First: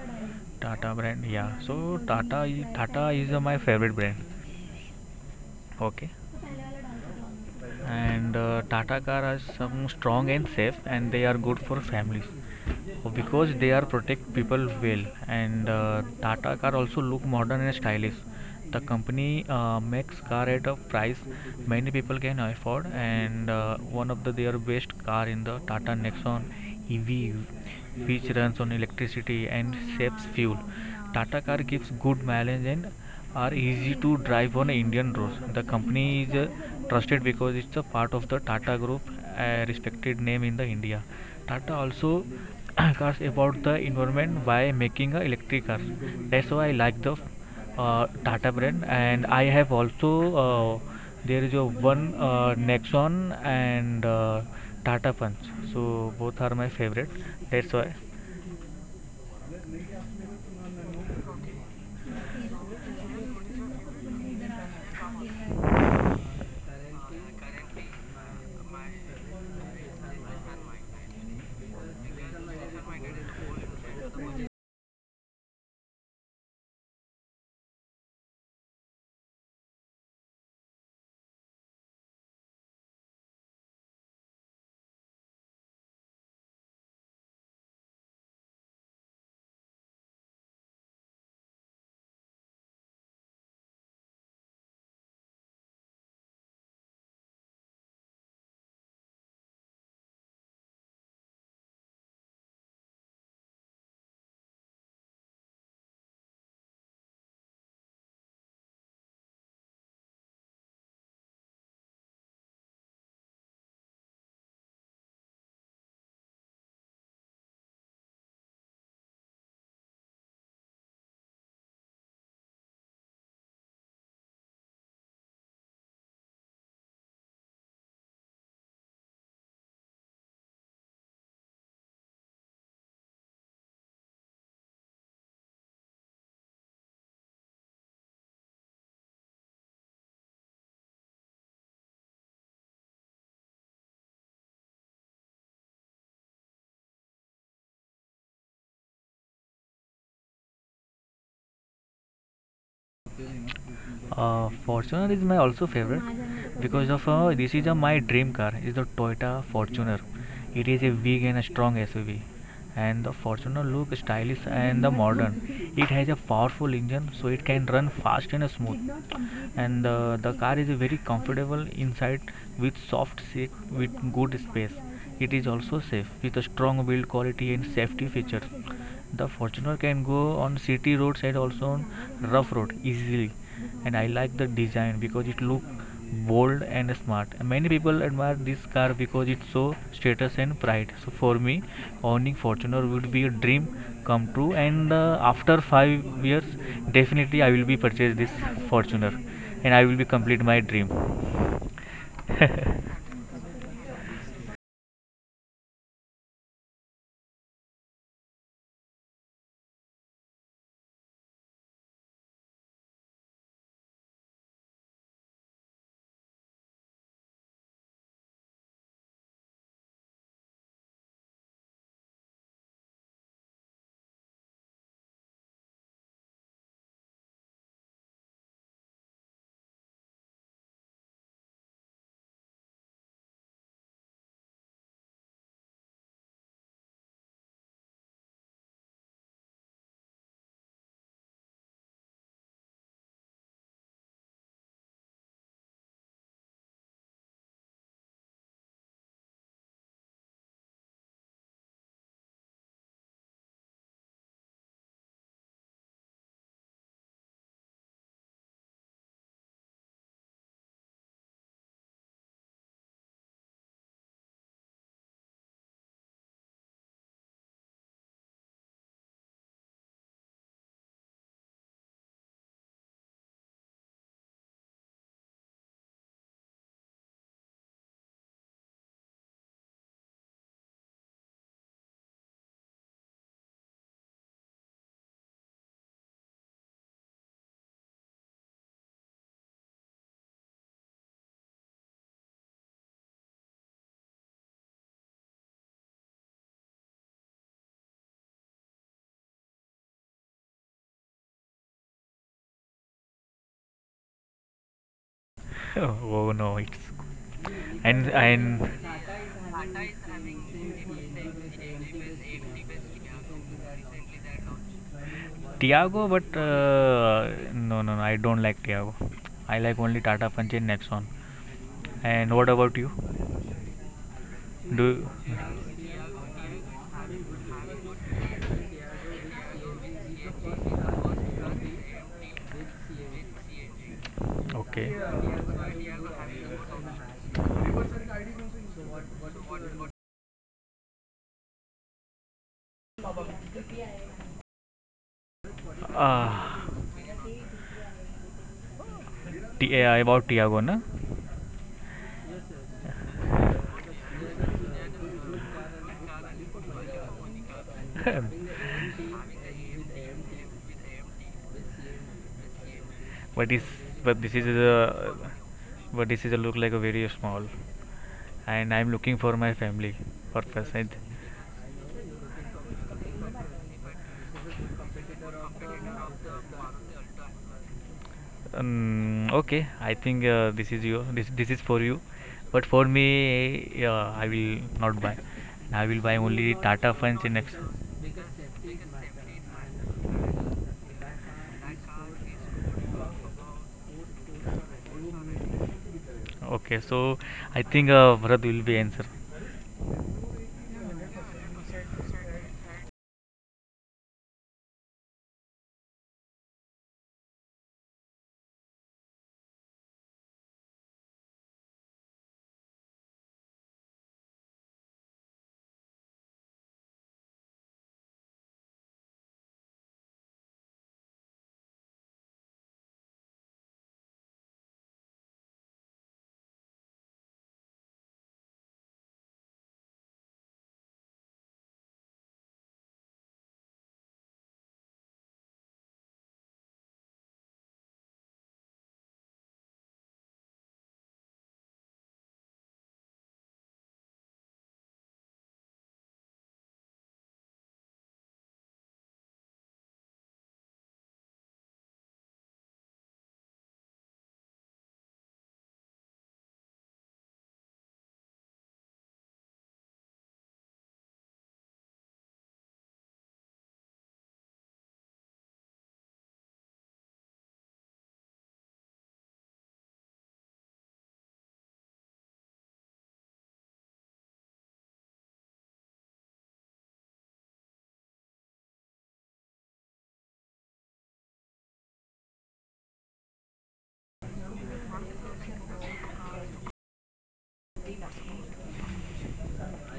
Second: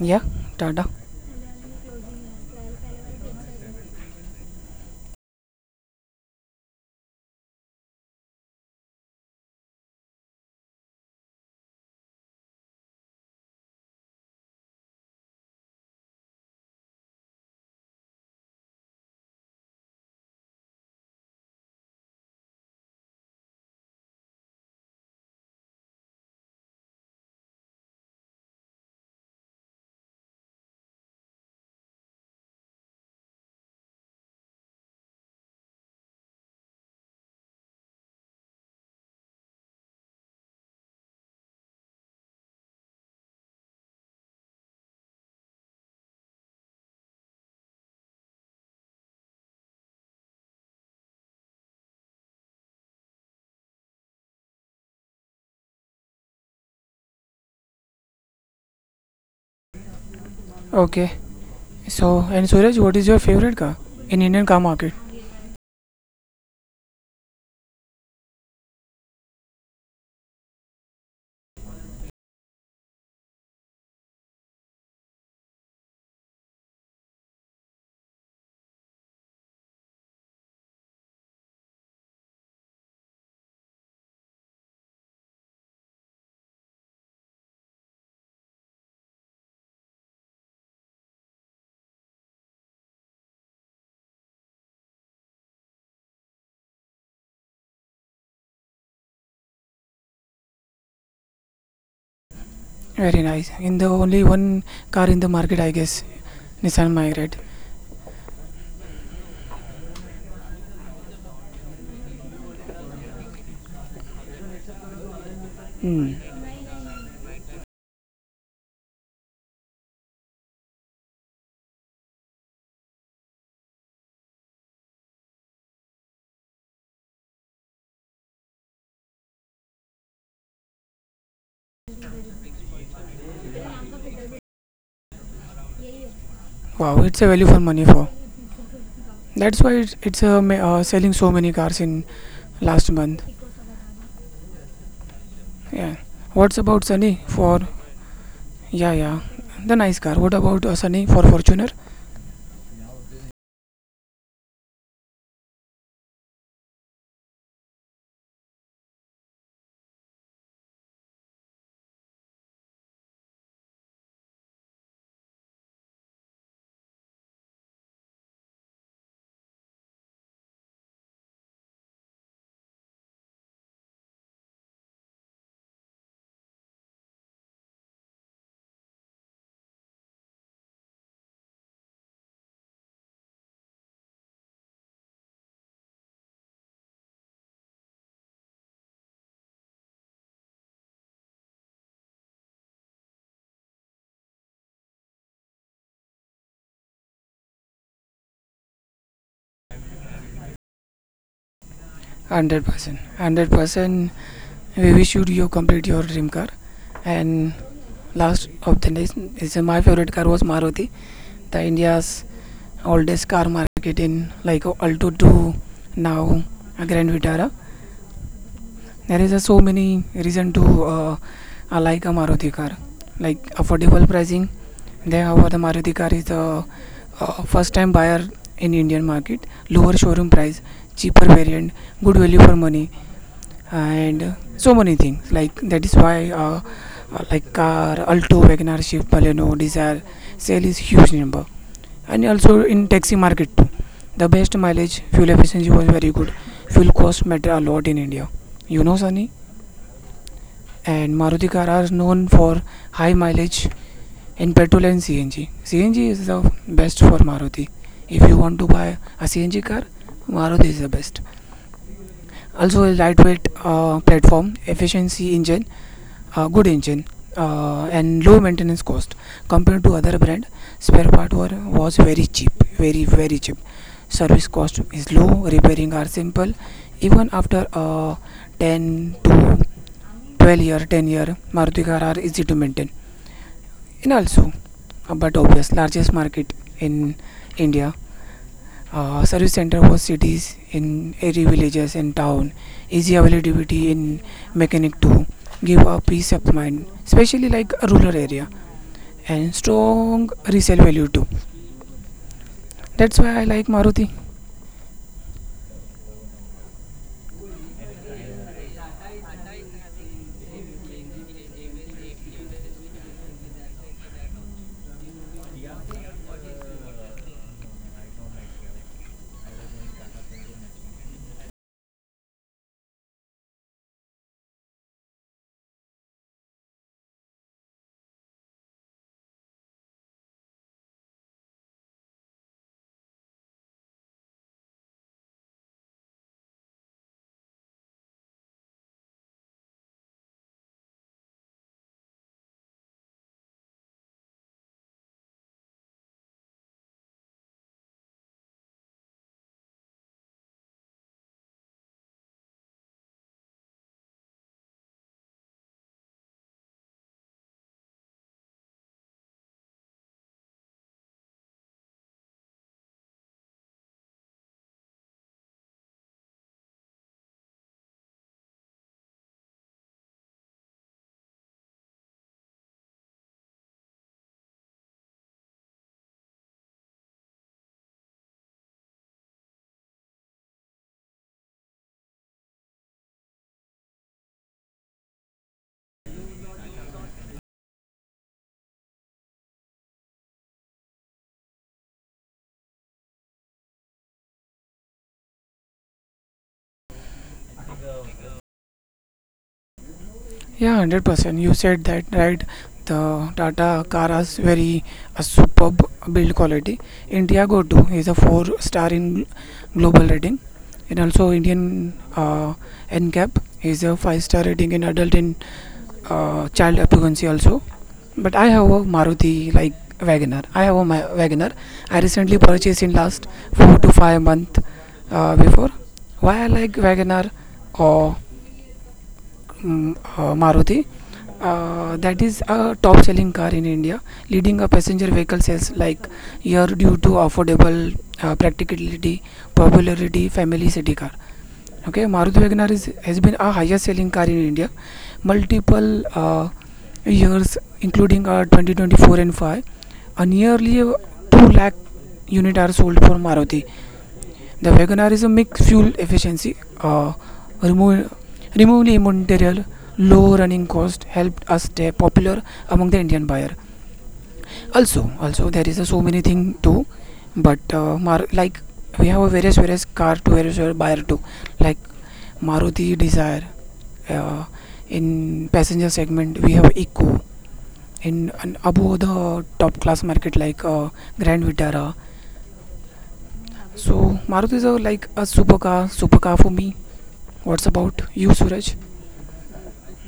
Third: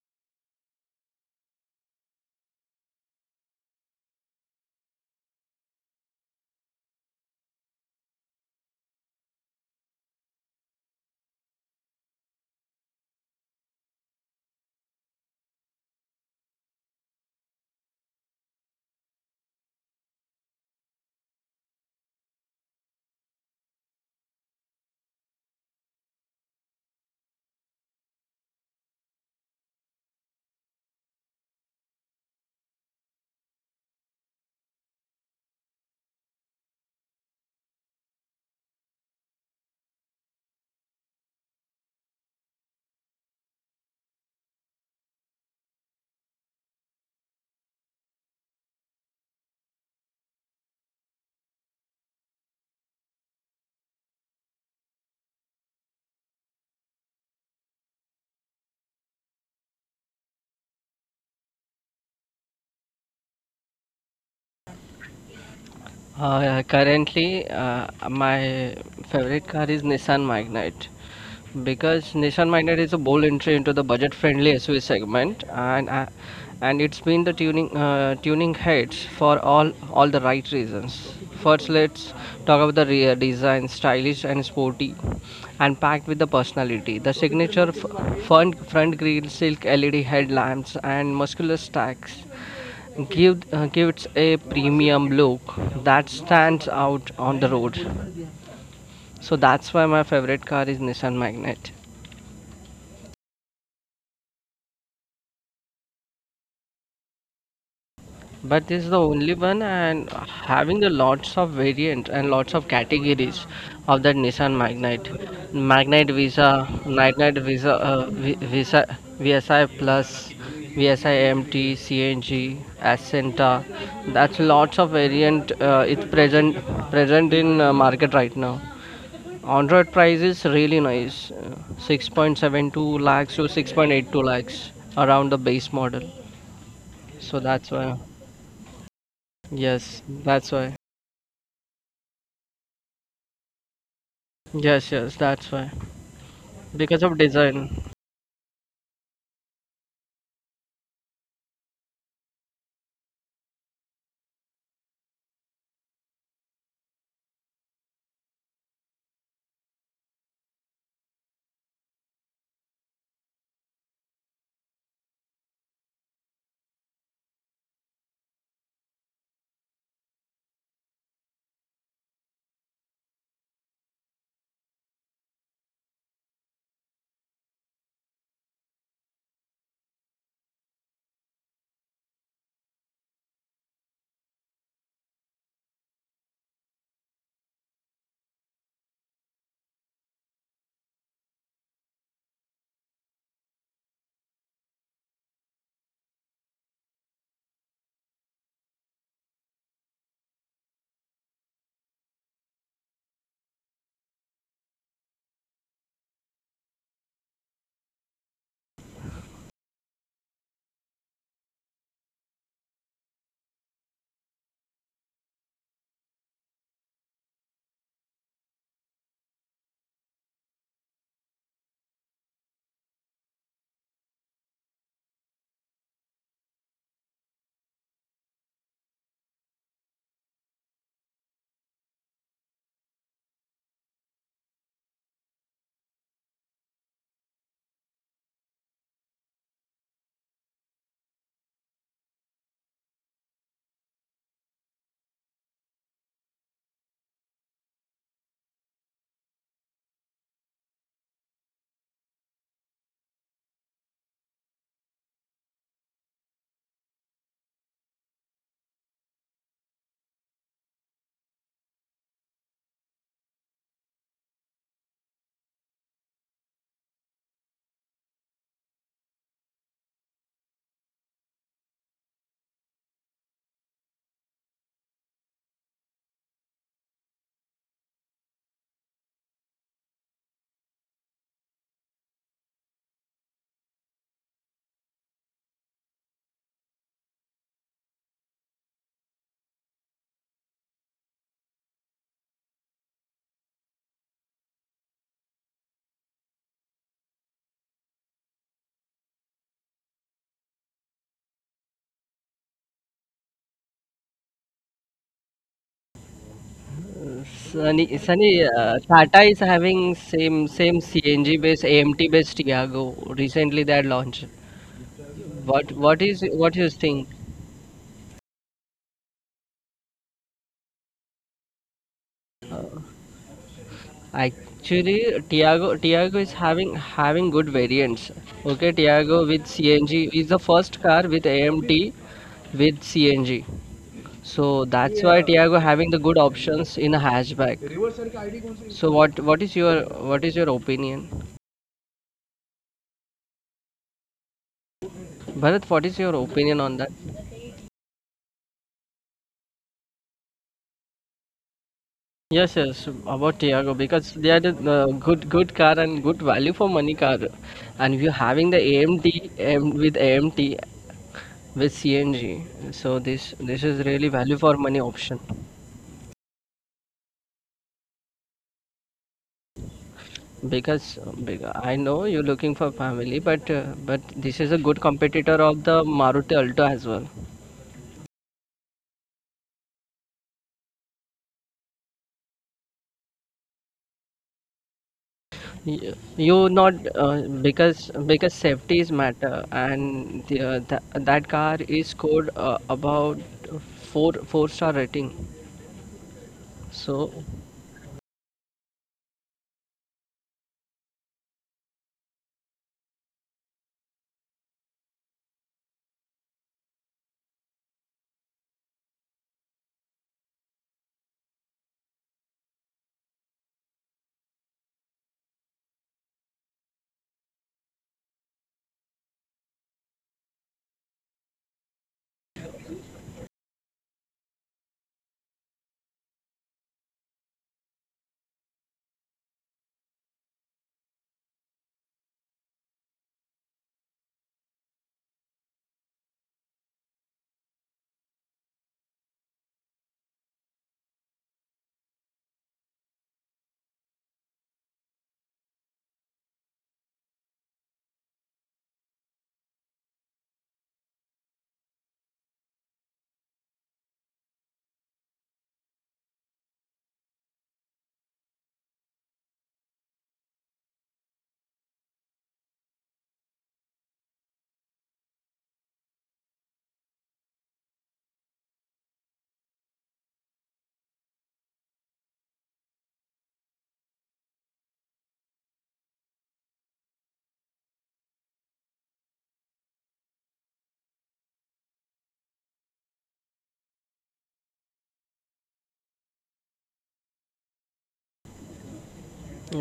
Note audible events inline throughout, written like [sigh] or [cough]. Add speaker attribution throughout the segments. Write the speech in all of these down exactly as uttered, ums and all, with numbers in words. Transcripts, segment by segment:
Speaker 1: Yeah, Tata.
Speaker 2: अपरेंग 2 irrelevant के मिजवफी जब चीवरत यह पहाईए वाहईख टकार तटक कार इद तकॉच wish I would � okay. And uh, Tata car are some strong and safe, and they are good for families. Uh, because they are protect people well. And uh, Tata car also look modern and stylish. The company uh, makes car at a price many people can afford, and uh, one of the their best car in the Tata Nexon E V, which runs on electricity and saves fuel. Tata car gives good mileage and are easy to drive on Indian roads. The company is uh, trusted because it's a part of the Tata Group, a respected name in the India. Tata also [coughs] cares about the environment by making uh, electric cars. That's why I like the uh, Tata brand. And I have also uh, there is a one uh, Nexon and uh, Tata Punch. So both are my favorite. That's
Speaker 1: Okay. So, and Suraj, what is your
Speaker 2: why.
Speaker 1: favorite car in Indian car market?
Speaker 3: Uh, currently, uh, my favorite car is Nissan Magnite, because Nissan Magnite is a bold entry into the budget-friendly S U V segment, and uh, and it's been the tuning uh, tuning heads for all all the right reasons. First, let's talk about the rear design, stylish and sporty, and packed with the personality. The signature f- front front grille, silk L E D headlamps, and muscular stacks give uh, gives a premium look that stands out on the road, so that's why my favorite car is Nissan Magnet.
Speaker 1: Very nice. In the only one car in the market, I guess, Nissan Migrate.
Speaker 3: But this is the only one, and having the lots of variants and lots of categories of that Nissan magnet
Speaker 1: Hmm.
Speaker 3: magnet visa magnet visa uh, Vi- visa VSI Plus, VSI MT, CNG, Ascenta. That's lots of variant uh, it's present present in uh, market right now. Android price is really nice, uh, six point seven two lakhs to six point eight two lakhs around the base model.
Speaker 1: Wow, it's a value for
Speaker 3: So
Speaker 1: money
Speaker 3: that's
Speaker 1: for.
Speaker 3: why.
Speaker 1: That's why it's, it's
Speaker 3: Yes,
Speaker 1: uh, ma-
Speaker 3: that's
Speaker 1: uh,
Speaker 3: why.
Speaker 1: selling so many cars in last month.
Speaker 3: Yes, yes, that's why.
Speaker 1: Yeah. What's about Sunny
Speaker 3: Because of
Speaker 1: for?
Speaker 3: design.
Speaker 1: Yeah, yeah. The nice car. What about uh, Sunny for Fortuner?
Speaker 2: Uh, Fortuner is my also favorite because of uh, this is uh, my dream car. It's the Toyota Fortuner. It is a big and a strong S U V, and the Fortuner look stylish and the modern. It has a powerful engine, so it can run fast and smooth. And uh, the car is very comfortable inside with soft seat with good space. It is also safe with a strong build quality and safety features. The Fortuner can go on city roads and also on rough road easily, and I like the design because it look bold and smart. Many people admire this car because it's so status and pride. So for me, owning Fortuner would be a dream come true. And uh, after five years, definitely I will be purchase this Fortuner, and I will be complete my dream.
Speaker 1: one hundred percent. one hundred percent. We wish you you complete your dream car. And last of the list is uh, my favorite car was Maruti, the India's oldest car market in like Alto two now uh, Grand Vitara. There is uh, so many reason to uh, uh, like a Maruti car, like affordable pricing. There, however, the Maruti car is the uh, first time buyer in Indian market, lower showroom price, cheaper variant, good value for money, and uh, so many things. Like that is why. Uh, uh, like car, Alto, Wagoner, Shift, Baleno, Desire, sale is huge number. And also in taxi market too, the best mileage fuel efficiency was very good. Fuel cost matter a lot in India, you know Sunny. And Maruti car are known for high mileage in petrol and CNG. CNG is the best for Maruti. If you want to buy a CNG car, Maruti is the best. Also lightweight uh, platform efficiency engine, uh, good engine, uh, and low maintenance cost compared to other brand. Spare part were, was very cheap, very very cheap. Service cost is low, repairing are simple. Even after uh, ten to twelve year, ten year, Maruti car are easy to maintain. And also, uh, but obvious largest market in India. Uh, service center for cities in every villages and town. Easy availability in mechanic too. Give a peace of mind, especially like a rural area, and strong resale value too. That's why I like Maruti.
Speaker 2: [laughs] Oh no, it's
Speaker 3: Sunny,
Speaker 2: and
Speaker 3: Sunny,
Speaker 2: and
Speaker 3: uh, Tata is having same same C N G based A M T based Tiago. Recently they had launched. What
Speaker 2: Tiago,
Speaker 3: what
Speaker 2: but
Speaker 3: is what you think?
Speaker 2: uh, no no no, I don't like Tiago. I like only Tata Punch and Nexon. And what about you? Do
Speaker 3: Actually, Tiago Tiago is having having good variants. Okay, Tiago with C N G is the first car with A M T with C N G. So
Speaker 2: okay.
Speaker 3: that's why. Yeah. Tiago having the good options in a hatchback. So what what is your what is your opinion, Bharat? What is your opinion
Speaker 2: Uh,
Speaker 3: on that?
Speaker 2: T- uh, about Tiago, na?
Speaker 3: Yes, yes, about Tiago, because they are the uh, good good car and good value for money car, and you are having the
Speaker 2: [laughs]
Speaker 3: A M T um, with A M T with C N G, so this
Speaker 2: but
Speaker 3: this
Speaker 2: this,
Speaker 3: is really
Speaker 2: but this
Speaker 3: value
Speaker 2: is
Speaker 3: for money
Speaker 2: a,
Speaker 3: option,
Speaker 2: but this is a look like a very small, and I'm looking for my family purpose. And
Speaker 3: because uh, be- I know you're looking for family, but uh, but this is a good competitor of the Maruti Alto as well.
Speaker 2: um, okay, I think uh, this is you. This this is for you, but for me, uh, I will not buy. I
Speaker 3: Y-
Speaker 2: will buy
Speaker 3: you
Speaker 2: only
Speaker 3: not,
Speaker 2: Tata Funds
Speaker 3: uh,
Speaker 2: in next.
Speaker 3: because because safety is matter, and the, uh, tha that car is scored uh, about four four star rating.
Speaker 2: Okay,
Speaker 3: So
Speaker 2: so I think uh, Bharat will be answer.
Speaker 1: Yeah, one hundred percent. You said that right. The Tata car has very a superb build quality. India Indiago too is a four star in global rating, and also Indian uh, NCAP is a five star rating in adult and uh, child occupancy also. But I have a Maruti like Wagoner. I have a Ma- Wagoner. I recently purchased in last four to five month uh, before. Why I like Wagoner or mm, uh, Maruti? Uh, that is a top selling car in India, leading a passenger vehicle sales like year due to affordable uh, practicality, popularity, family city car. Okay, Maruti Wagoner is, has been a highest selling car in India multiple uh, years, including uh, twenty twenty-four and five. Uh, nearly uh, two lakh units are sold for Maruti. The Wagoner is a mixed fuel efficiency, uh, remove, removable material, low running cost helped us stay popular among the Indian buyer. Also, also there is uh, so many thing too, but uh, Mar- like we have a various various car to various various buyer too, like Maruti Desire. Uh, in passenger segment, we have Eco. In and above the top class market like uh, Grand Vitara. So Maruti is a, like a supercar, supercar for me. What's about you, Suraj?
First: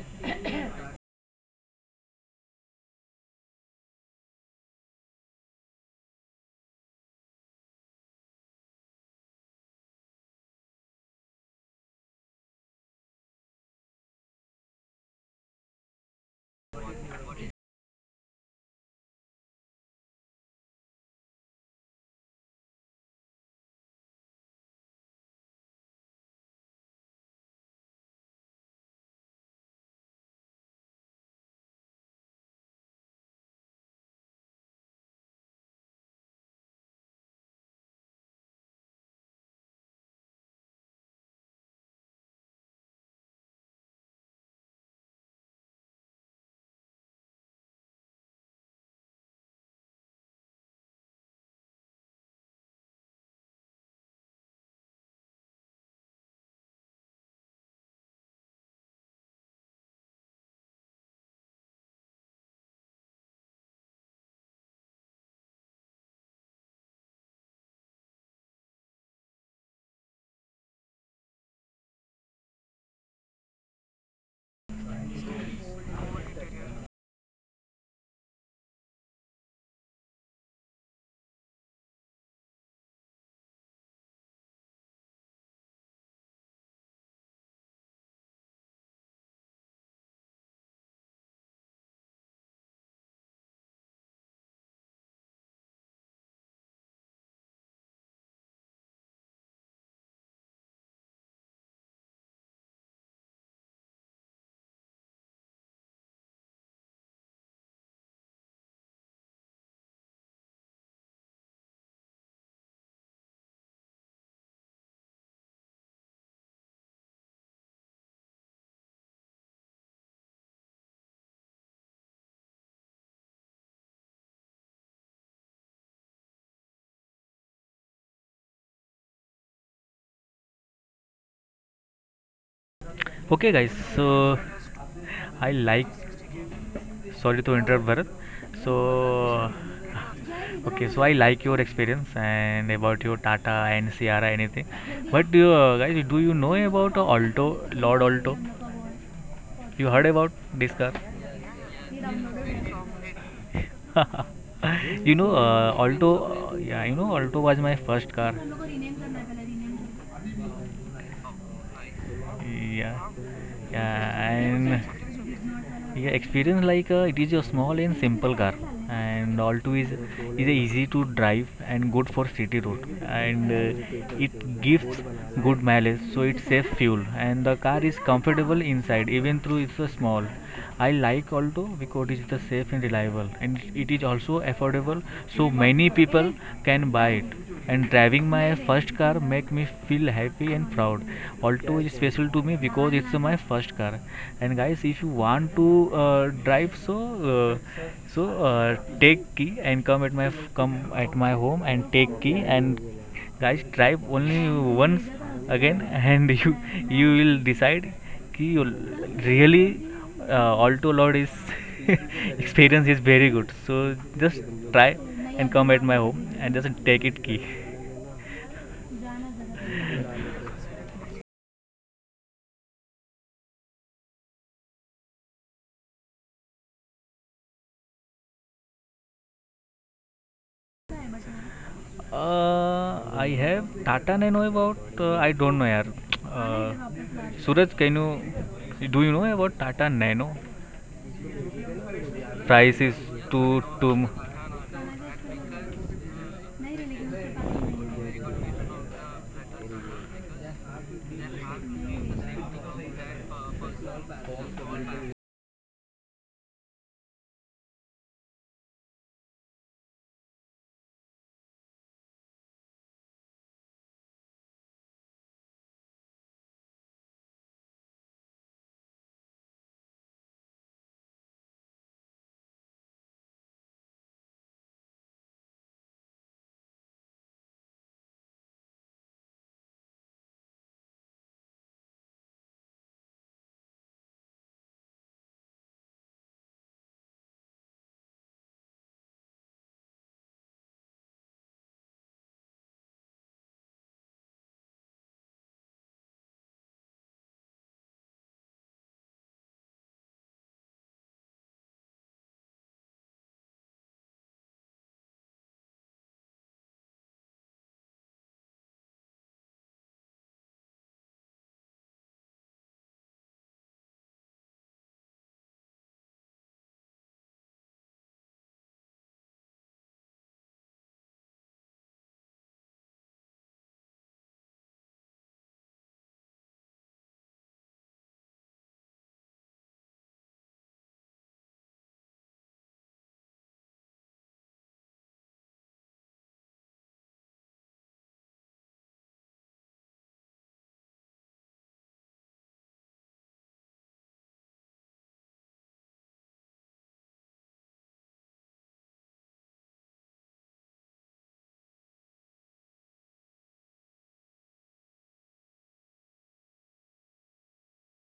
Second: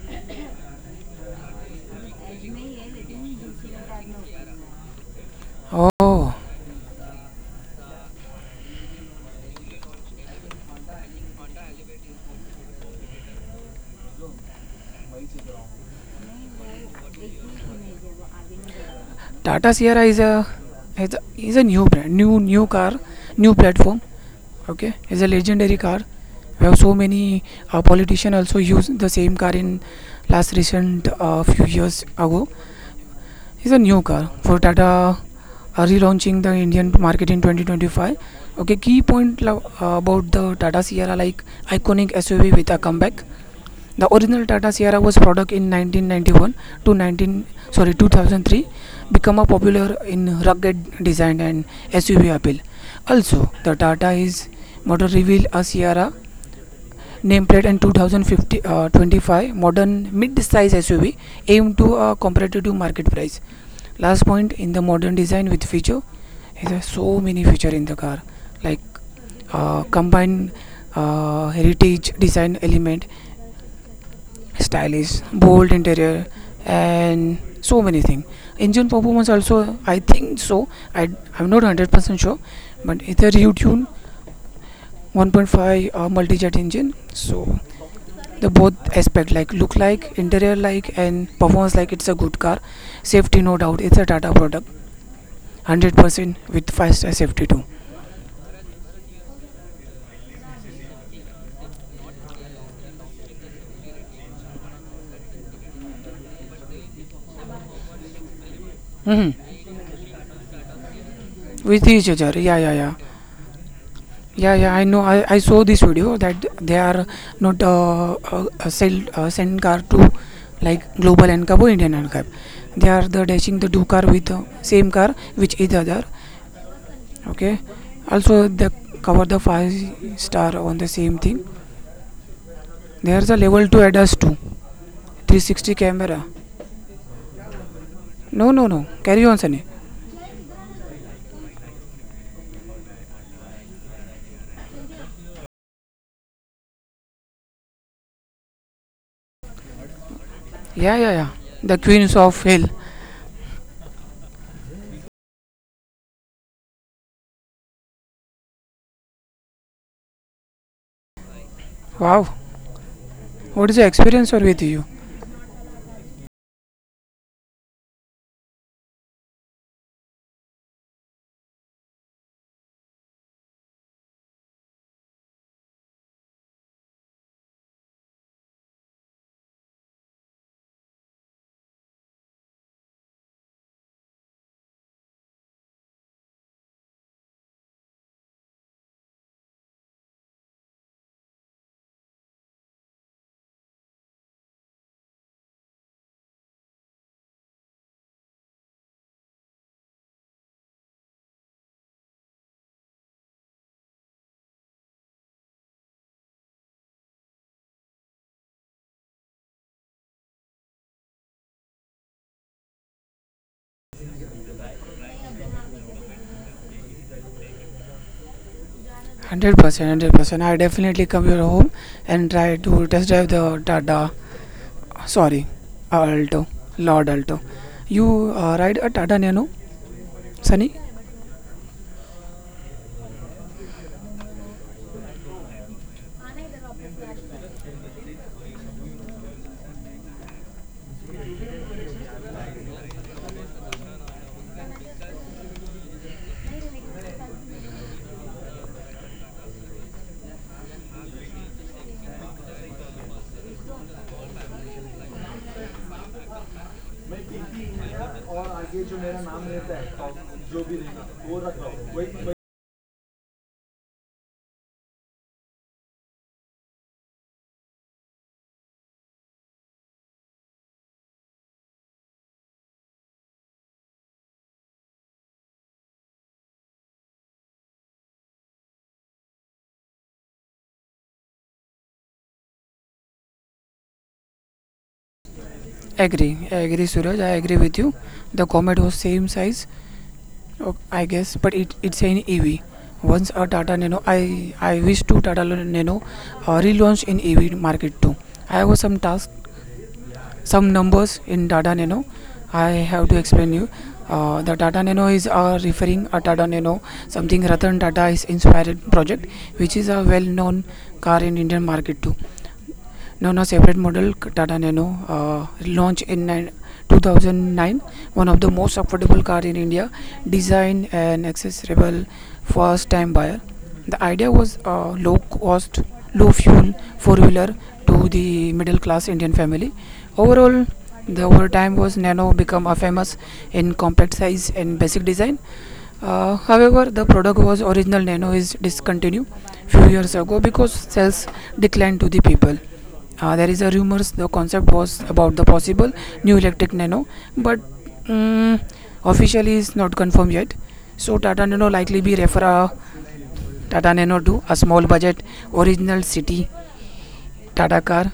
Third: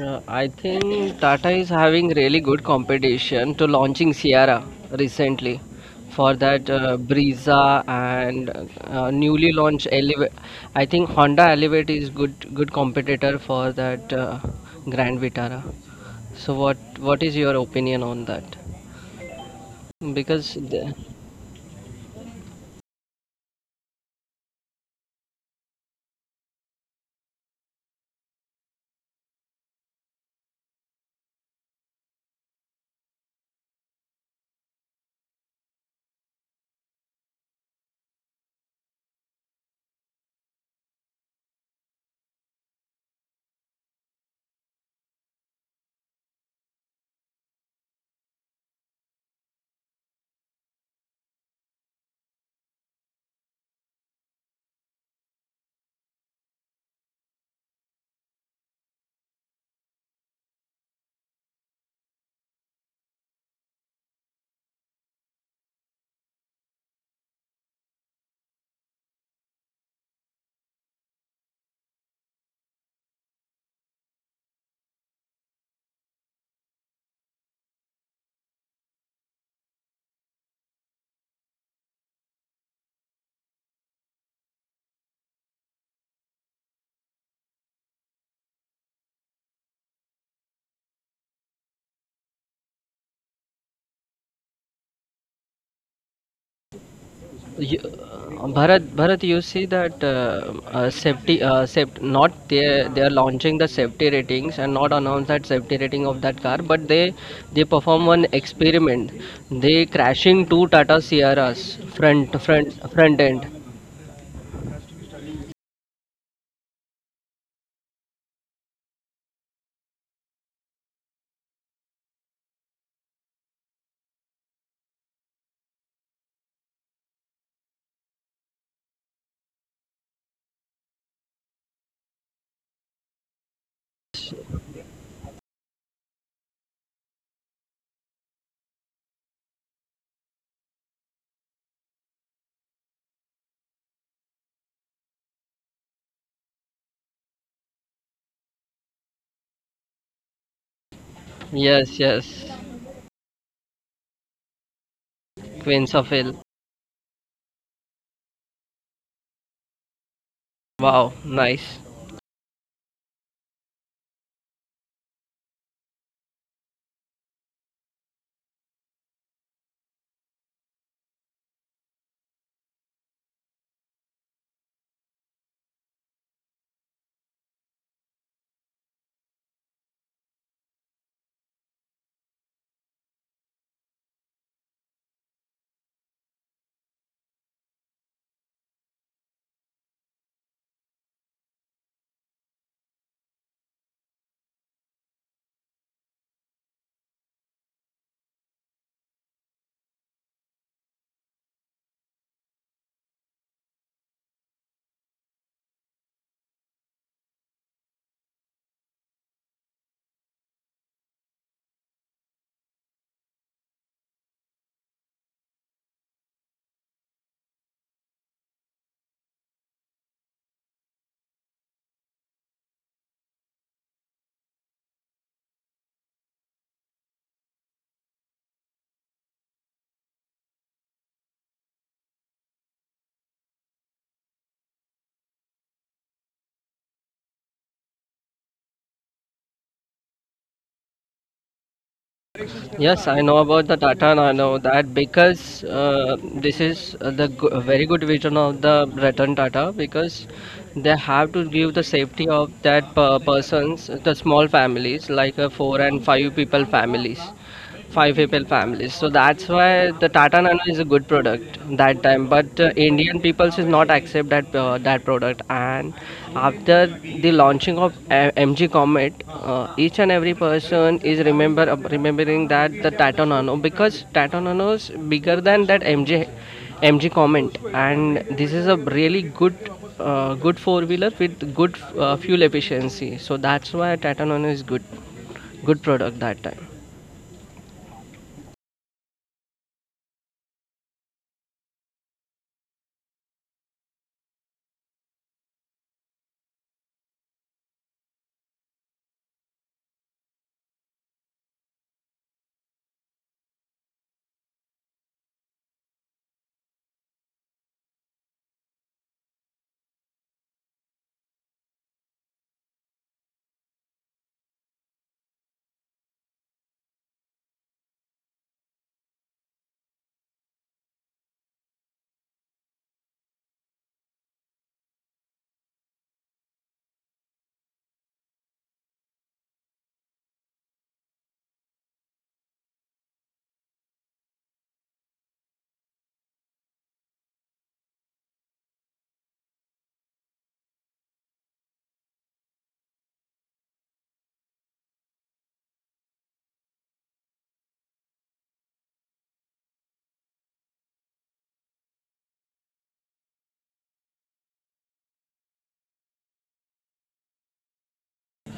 Speaker 3: uh, i think Tata is having really good competition to launching Sierra recently, for
Speaker 1: Oh,
Speaker 3: that uh, Brisa, and uh, newly launched Elevate. I think Honda Elevate is good good competitor for that uh, Grand Vitara. So what what is your opinion on that?
Speaker 1: Tata Sierra is
Speaker 3: because
Speaker 1: a
Speaker 3: the,
Speaker 1: is a, is a new brand, new new car, new platform. Okay, is a legendary car. We have so many uh, politicians also use the same car in last recent uh, few years ago. This is a new car for Tata uh, relaunching the Indian market in twenty twenty-five. Okay, key point uh, about the Tata Sierra like iconic S U V with a comeback. The original Tata Sierra was product in nineteen ninety-one to nineteen sorry two thousand three, become a popular in rugged design and S U V appeal. Also, the Tata is model reveal a Sierra nameplate and two thousand twenty-five modern mid-size S U V aimed to a competitive market price. Last point in the modern design with feature, is there so many feature in the car like uh, combined uh, heritage design element, stylish bold interior, and so many things. Engine performance also, I think so. I, i'm not one hundred percent sure, but it's a retune one point five uh, multi-jet engine. So the both aspect like look like interior like and performance like, it's a good car. Safety, no doubt, it's a Tata product, one hundred percent with fast
Speaker 3: you,
Speaker 1: safety too.
Speaker 3: Bharat, Bharat, you see that uh, uh, safety, uh, safety, not they they are launching the safety ratings and not announce that safety rating of that car, but they they perform one experiment. They
Speaker 1: Mm-hmm.
Speaker 3: crashing two Tata Sierras
Speaker 1: With
Speaker 3: front
Speaker 1: each other,
Speaker 3: front
Speaker 1: yeah, yeah,
Speaker 3: front
Speaker 1: yeah,
Speaker 3: end.
Speaker 1: yeah, yeah. I know. I, I saw this video that they are not uh, uh, uh, sell uh, send car to like global NCAP or Indian NCAP. They are the dashing the two car with uh, same car which each other. Okay. Also they cover the five star on the same thing. There's a
Speaker 2: Okay,
Speaker 1: level
Speaker 2: guys,
Speaker 1: two ADAS, two
Speaker 2: so I
Speaker 1: three sixty
Speaker 2: like.
Speaker 1: camera.
Speaker 2: Sorry to interrupt, Bharat.
Speaker 1: No, no, no. Carry on,
Speaker 2: So,
Speaker 1: Sunny.
Speaker 2: okay, so I like your experience and about your Tata and Sierra, anything. But do you, guys, do you know about Alto, Lord Alto? You heard about this
Speaker 1: Yeah,
Speaker 2: car?
Speaker 1: yeah, yeah.
Speaker 3: Yes,
Speaker 1: The
Speaker 3: yes.
Speaker 1: queens of hell.
Speaker 2: [laughs] You know,
Speaker 3: Queens of
Speaker 2: uh,
Speaker 3: Hill.
Speaker 2: Alto, uh, yeah, you know, Alto was my first car.
Speaker 3: Wow, nice.
Speaker 1: Wow.
Speaker 2: Yeah,
Speaker 1: What is the experience or with
Speaker 2: yeah,
Speaker 1: you?
Speaker 2: and yeah, experience like uh, it is a small and simple car, and also is is a easy to drive and good for city road, and uh, it gives good mileage, so it's safe fuel, and the car is comfortable inside even though it's a small. I like Alto because it is the safe and reliable, and it is also affordable, so many people can buy it, and driving my first car make me feel happy and proud. Alto is special to me because it's my first car. And guys, if you want to uh, drive, so uh, so uh, take key and come at my f- come at my home and take key and guys drive only once again [laughs] and you you will decide कि really uh, Alto Lord is [laughs] experience is very good, so just try and come at my home and just take it key.
Speaker 1: One hundred percent, one hundred percent. I definitely come your home and try to test drive the Tata. Sorry, uh, Alto, Lord Alto. You uh, ride a Tata Nano, Sunny?
Speaker 2: Uh, I have Tata Nano about uh, I don't know yaar. Uh, Suraj, can you do you know about Tata Nano?
Speaker 3: Yes,
Speaker 2: Price
Speaker 3: I
Speaker 2: is
Speaker 3: know about the
Speaker 2: two
Speaker 3: Tata
Speaker 2: two.
Speaker 3: Nano, that because uh, this is uh,
Speaker 2: नहीं
Speaker 3: the
Speaker 2: relative
Speaker 3: go-
Speaker 2: उसके
Speaker 3: very good vision
Speaker 2: पास ही
Speaker 3: of the
Speaker 2: नहीं
Speaker 3: Ratan Tata, because they have to
Speaker 2: है
Speaker 3: give the safety of
Speaker 2: नहीं.
Speaker 3: that per persons, the small families like uh, four and five people families five people families. So that's why the Tata Nano is a good product that time. But uh, Indian people should not accept that uh, that product. And after the launching of uh, M G Comet, uh, each and every person is remember uh, remembering that the Tata Nano, because Tata Nano is bigger than that M G M G Comet, and this is a really good. Uh, good four wheeler with good uh, fuel efficiency, so that's why Tata Nano is good good product that time.
Speaker 1: Agree, I agree, Suraj. I agree with you. The Comet was same size, oh, I guess, but it it's an E V. Once a Tata Nano, I I wish to Tata Nano uh, relaunch in E V market too. I have some task some numbers in Tata Nano. I have to explain you. Uh, the Tata Nano is uh, referring a Tata Nano, something Ratan Tata is inspired project, which is a well-known car in Indian market too. Nano separate model Tata Nano uh, launched in two thousand nine, one of the most affordable car in India, designed and accessible first time buyer. The idea was uh, low cost, low fuel four wheeler to the middle class Indian family. Overall, the over time was Nano become a famous in compact size and basic design. Uh, however, the product was original Nano is discontinued few years ago because sales declined to the people. Uh, there is a rumors the concept was about the possible new electric nano, but mm, officially is not confirmed yet. So Tata Nano likely be refer a Tata Nano to a small budget original city Tata car.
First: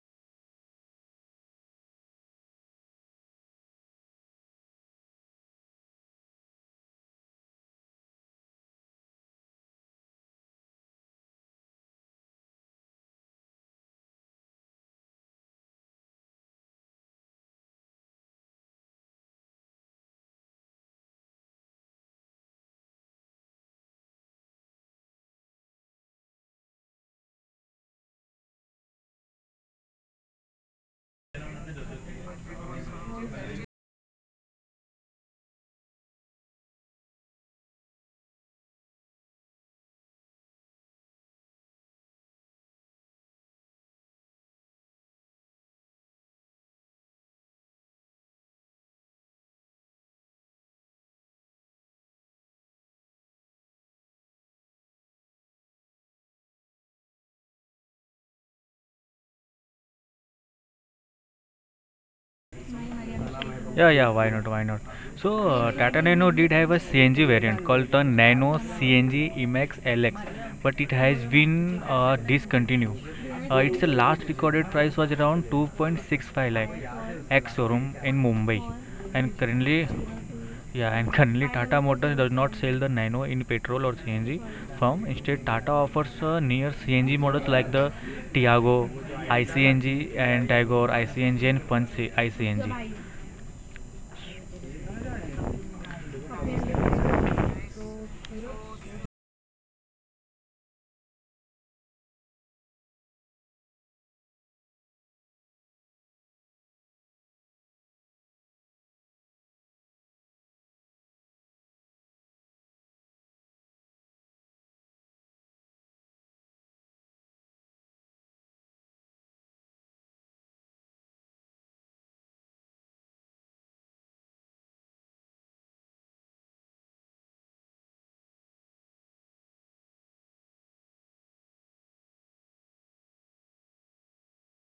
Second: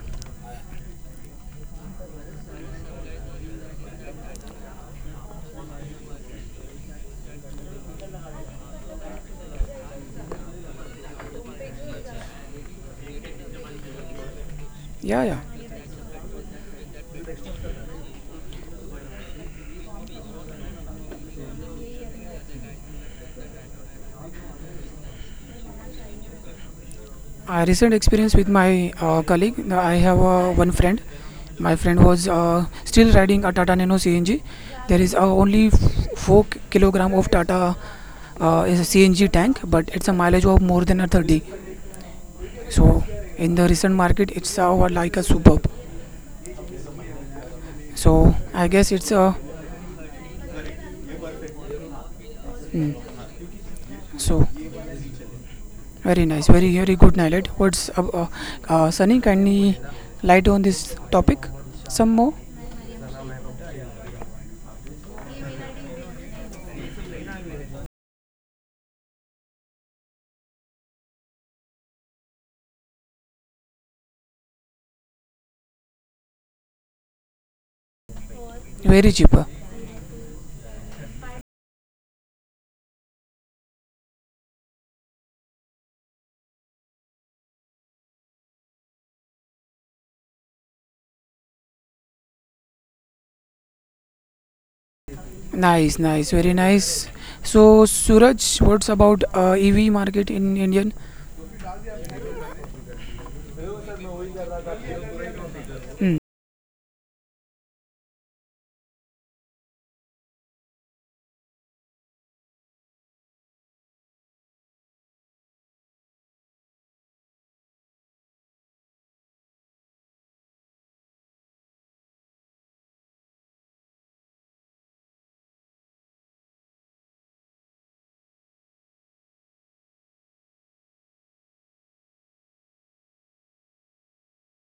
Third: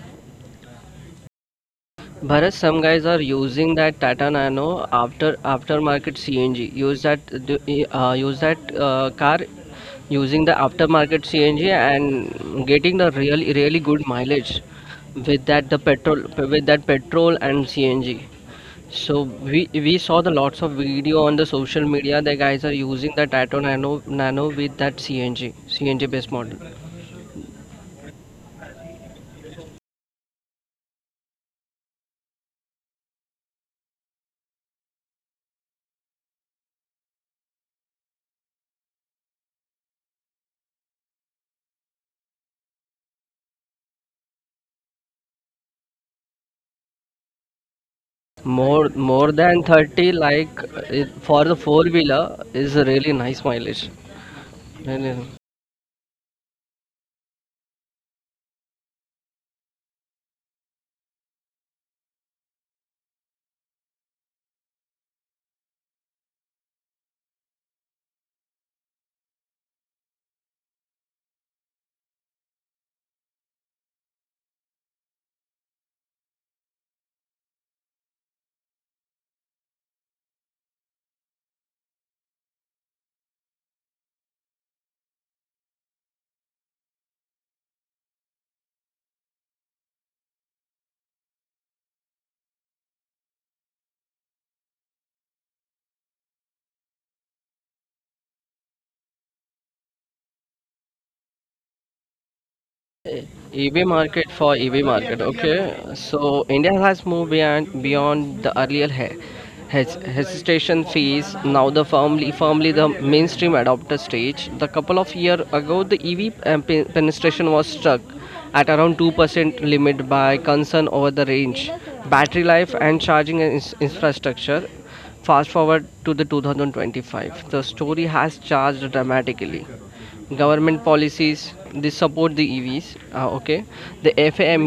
Speaker 3: Bharat, some guys are using that Tata Nano after aftermarket C N G. Use that uh, use that uh, car, using the aftermarket C N G and getting the really really good mileage
Speaker 1: Yeah, yeah.
Speaker 3: with that the petrol with that petrol and C N G. So we we saw the lots of video on the social media. The guys are using the Tata Nano Nano with that C N G C N G based model.
Speaker 1: I recent experience with my uh, colleague. uh, I have uh, one friend. My friend was uh, still riding a Tata Nano C N G. There is uh, only four kilogram of Tata uh, is a C N G tank, but it's a mileage of more than a thirty. So in the recent market, it's over like a superb. So I
Speaker 3: More
Speaker 1: guess it's
Speaker 3: more
Speaker 1: a
Speaker 3: than thirty, like uh, for the four wheeler, is a
Speaker 1: mm,
Speaker 3: really nice mileage.
Speaker 1: so
Speaker 3: No, no, no.
Speaker 1: very nice, very very good night. What's uh, uh, uh, Sunny? Kindly light on this topic some more.
Speaker 2: Yeah, yeah, why not? Why not? So, uh, Tata Nano did have a C N G variant called the Nano C N G Emax L X, but it has been uh, discontinued. Uh, its last recorded price was around two point six five lakh ex showroom in Mumbai,
Speaker 1: Very
Speaker 2: and
Speaker 1: cheaper.
Speaker 2: currently, yeah, and currently Tata Motors does not sell the Nano in petrol or C N G form. Instead, Tata offers uh, near C N G models like the Tiago, ICNG, and Tagore I C N G and Punch I C N G.
Speaker 1: Nice, nice, very nice. So Suraj, what's about uh, E V market in Indian?
Speaker 3: E V market, for E V market. Okay,
Speaker 1: Mm,
Speaker 3: so India has moved beyond beyond the earlier he- hes- hesitation phase. Now the firmly firmly the mainstream adopter stage. The couple of year ago, the E V um, pe- penetration was struck at around two percent limit by concern over the range, battery life, and charging ins- infrastructure. Fast forward to the two thousand twenty-five, the story has charged dramatically. Government policies, they support the EVs. Uh, okay, the FAME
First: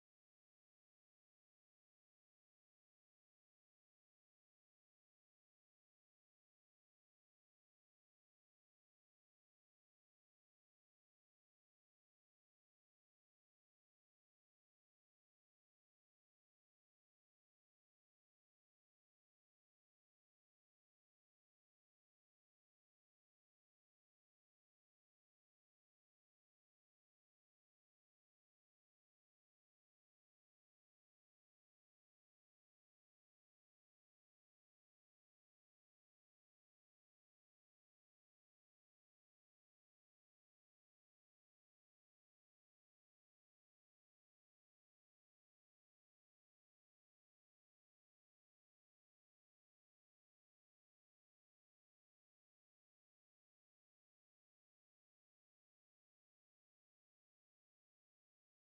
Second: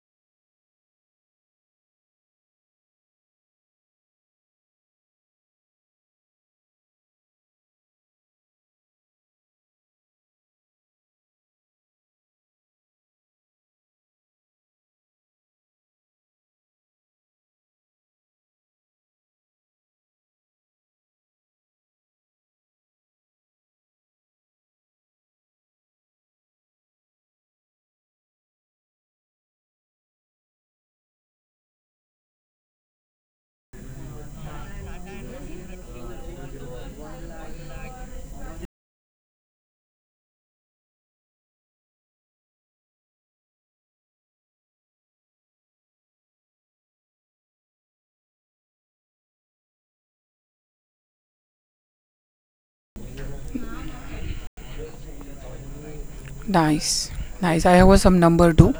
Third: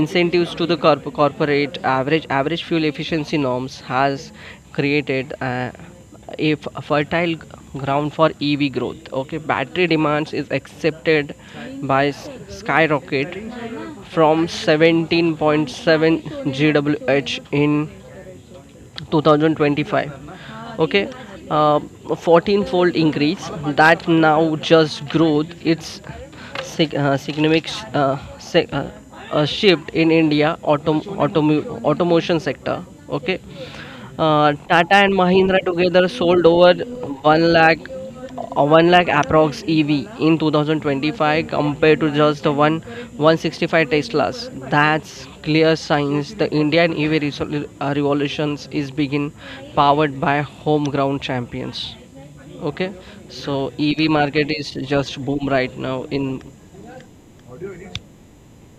Speaker 3: incentives to the corp- corporate average average fuel efficiency norms has created uh, a f- fertile ground for EV growth. Okay, battery demands is accepted by skyrocket from seventeen point seven GWh in two thousand twenty-five. Okay, uh, fourteen fold increase, that now just growth, it's sig- uh, significant, uh, sig- uh, a shift in India autom- automo- automation sector. Okay, uh, Tata and Mahindra together sold over one lakh uh, one lakh approx E V in two thousand twenty-five, compared to just the one 165 Teslas. That's clear signs the Indian E V resol- uh, revolutions is begin, powered by home ground champions. Okay, so E V market is just boom right now in.
Speaker 1: nice, nice. I have uh, some number too.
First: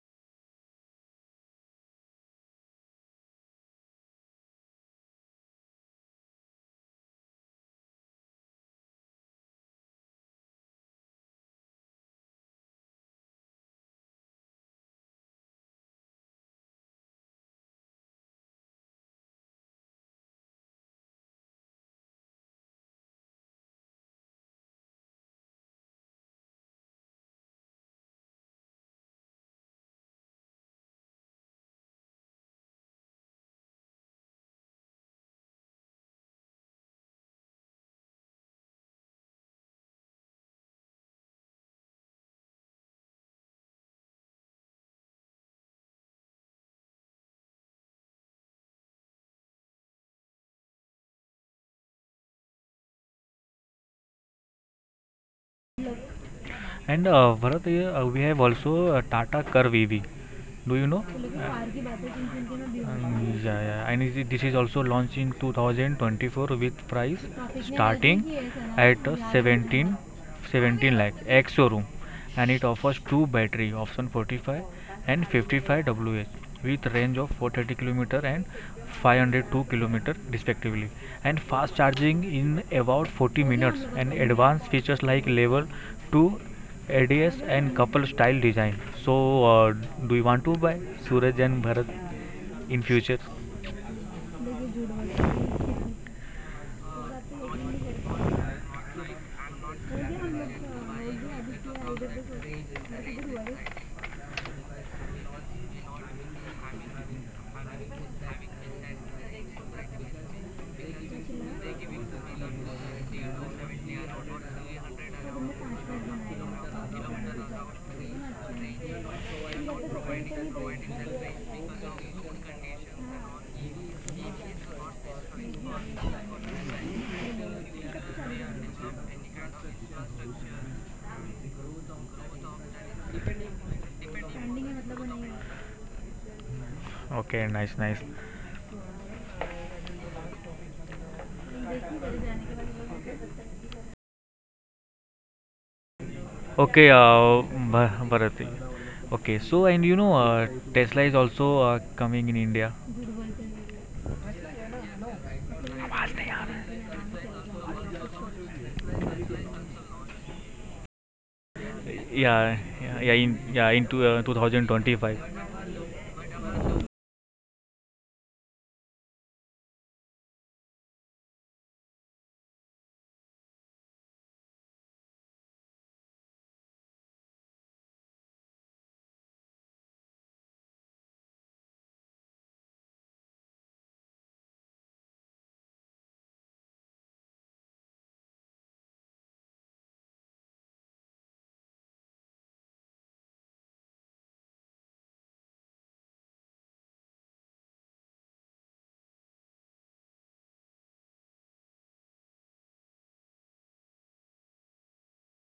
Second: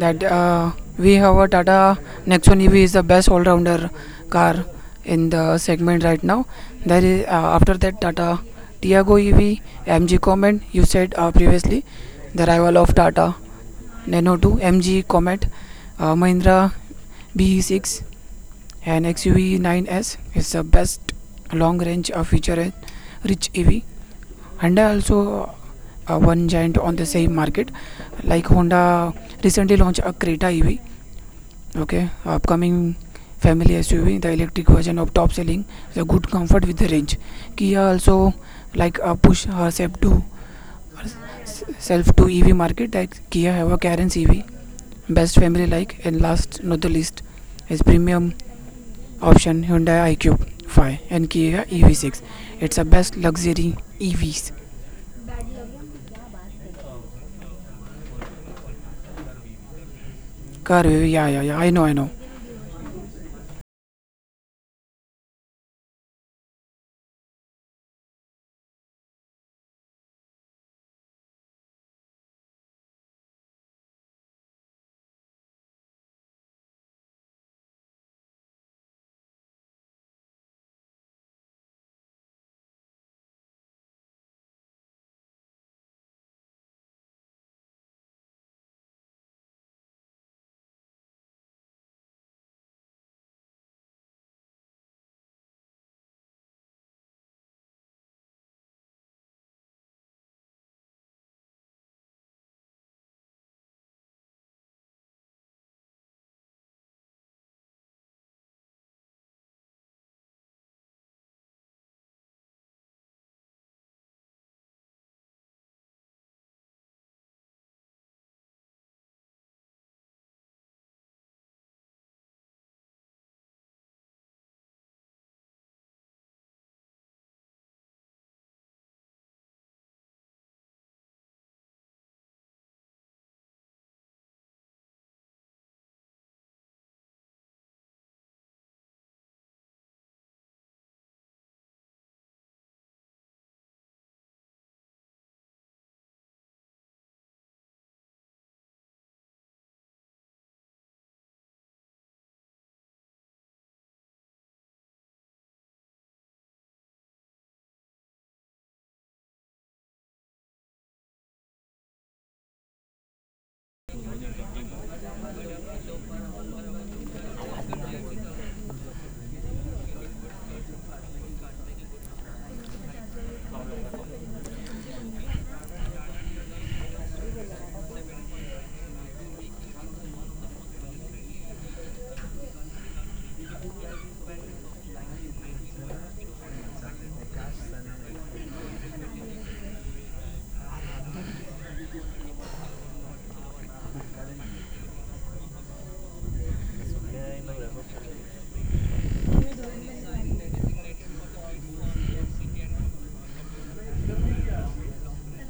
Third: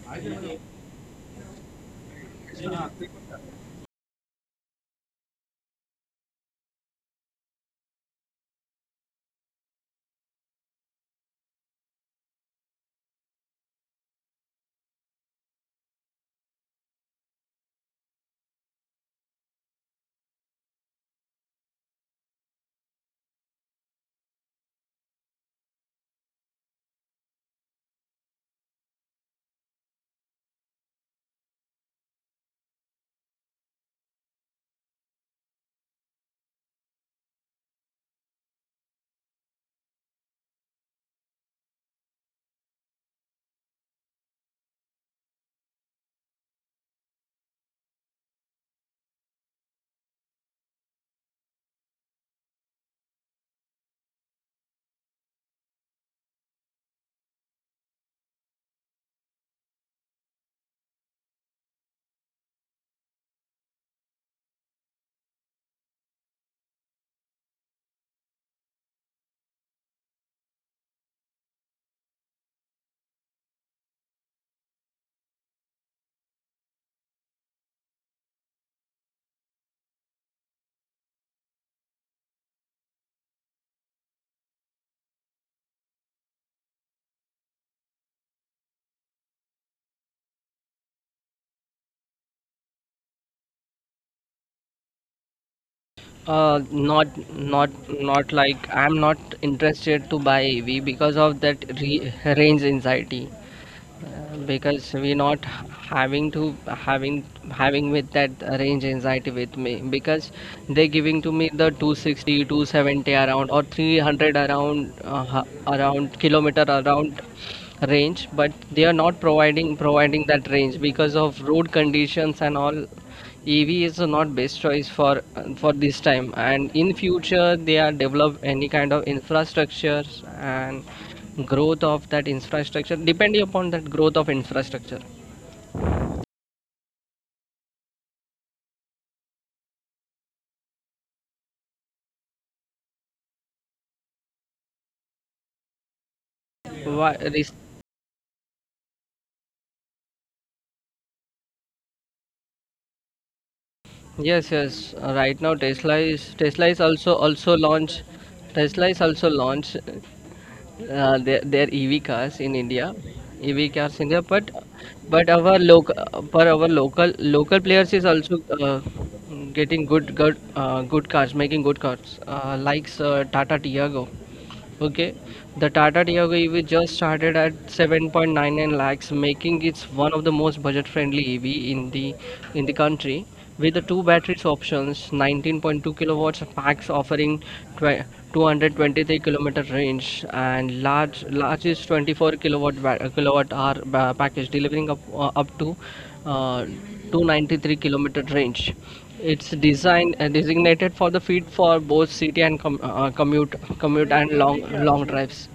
Speaker 1: That uh, we have a Tata Nexon E V is the best all-rounder car in the segment right now. There is uh, after that Tata Tiago E V, M G Comet. You said uh, previously the rival of Tata Nano two, M G Comet, uh, Mahindra B E six, and X U V nine S is the best long-range uh, feature-rich E V. Honda also uh, one giant on the same market, like Honda recently launched a Creta E V. Okay, upcoming family S U V, the electric version of top selling, the good comfort with the range. Kia also like uh, push herself to self to E V market. Like Kia have a Karen's E V, best family like, and last not the least is premium option Hyundai iQ five and Kia E V six. It's a best luxury E Vs
Speaker 2: And uh, Bharat, uh, uh, we have also uh, Tata Curve E V. Do you
Speaker 1: car.
Speaker 2: know?
Speaker 1: Yeah, yeah, yeah. Yeah,
Speaker 2: Uh,
Speaker 1: I know, I know.
Speaker 2: um, yeah, yeah. And is it- this is also launched in two thousand twenty-four with price starting at uh, seventeen, seventeen lakh ex showroom, and it offers two battery option forty-five and fifty-five Wh with range of four hundred thirty kilometer and five hundred two kilometer respectively, and fast charging in about forty minutes and advanced features like level two A D S and couple style design. So, uh, do you want to buy, Suraj and Bharat, in future?
Speaker 3: Uh not not not like I'm not interested to buy EV because of that re- range anxiety. Uh, because we not having to having having with that range anxiety with me, because they giving to me the two sixty, two seventy around, or three hundred around uh, around kilometer around range. But they are not
Speaker 2: देखिए
Speaker 3: providing providing that
Speaker 2: झूठ बोल रहे हैं वो बात
Speaker 3: range
Speaker 2: तो यकीन
Speaker 3: because of road
Speaker 2: नहीं करते हो गया हम लोग का हो गया आदित्य आइडर पे तो मैं तो
Speaker 3: conditions
Speaker 2: गुरु
Speaker 3: and
Speaker 2: अरे
Speaker 3: all.
Speaker 2: क्या
Speaker 3: EV is
Speaker 2: चिल्ला
Speaker 3: not best choice for
Speaker 2: सब हमने
Speaker 3: for this
Speaker 2: पाँच
Speaker 3: time,
Speaker 2: पाँच
Speaker 3: and in
Speaker 2: बनाए
Speaker 3: future
Speaker 2: हैं पाँच
Speaker 3: they
Speaker 2: पाँच के तो
Speaker 3: are
Speaker 2: कितना
Speaker 3: develop
Speaker 2: अच्छा है हम लोग तो कितने तो नहीं पड़े हाँ देखिए
Speaker 3: any
Speaker 2: हम लोग
Speaker 3: kind
Speaker 2: का
Speaker 3: of
Speaker 2: तो चालू रहेगा.
Speaker 3: infrastructures, and growth of that infrastructure depending upon that growth of infrastructure.
Speaker 2: Okay, nice, nice,
Speaker 3: Why-
Speaker 2: okay.
Speaker 3: res-
Speaker 2: बराती, okay, so and you know Tesla is also coming in India,
Speaker 3: Yes, yes. Uh, right now, Tesla is Tesla is also also launch. Tesla is also launch uh, their their E V cars
Speaker 2: yeah,
Speaker 3: in
Speaker 2: yeah, in,
Speaker 3: India, EV
Speaker 2: yeah,
Speaker 3: cars in India.
Speaker 2: into
Speaker 3: But
Speaker 2: twenty twenty-five.
Speaker 3: but our local but our local local players is also uh, getting good good uh, good cars, making good cars. Uh, likes uh, Tata Tiago. Okay, the Tata Tiago E V just started at seven point nine nine lakhs, making it one of the most budget-friendly E V in the in the country. With the two batteries options, nineteen point two kilowatts packs offering tw two hundred twenty-three kilometer range and large largest twenty-four kilowatt ba- kilowatt hour ba- package, delivering up uh, up to uh, two hundred ninety-three kilometer range. It's designed uh, designated for the feed for both city and com- uh, uh, commute commute, and long long drives.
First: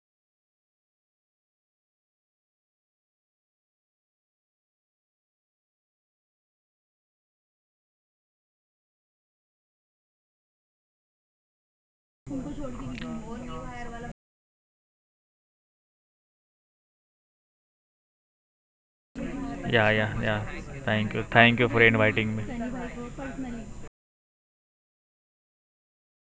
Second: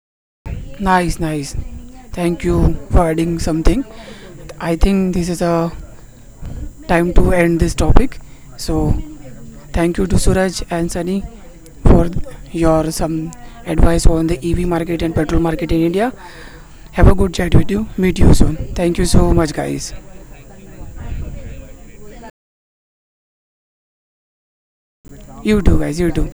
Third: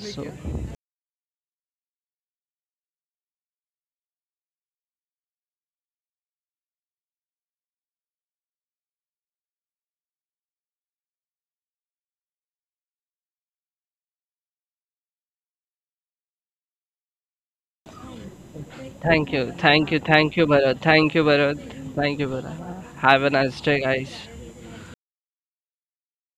Speaker 3: So
Speaker 1: Nice, nice. Thank you for adding something. I think this is a time to end this topic. So thank you to Suraj and Sunny for your some advice on the E V market and petrol market in India. Have a good chat with you. Meet you soon. Thank you
Speaker 3: thank
Speaker 1: so
Speaker 3: you,
Speaker 1: much,
Speaker 3: thank
Speaker 2: Yeah,
Speaker 1: guys.
Speaker 3: you,
Speaker 2: yeah,
Speaker 3: thank
Speaker 2: yeah,
Speaker 3: you, Bharat. Thank
Speaker 2: thank
Speaker 3: you,
Speaker 2: you, thank you for
Speaker 3: Bharat. Thank you,
Speaker 2: inviting
Speaker 3: Bharat. Have a nice day,
Speaker 2: me.
Speaker 3: guys.
Speaker 1: You too, guys. You too.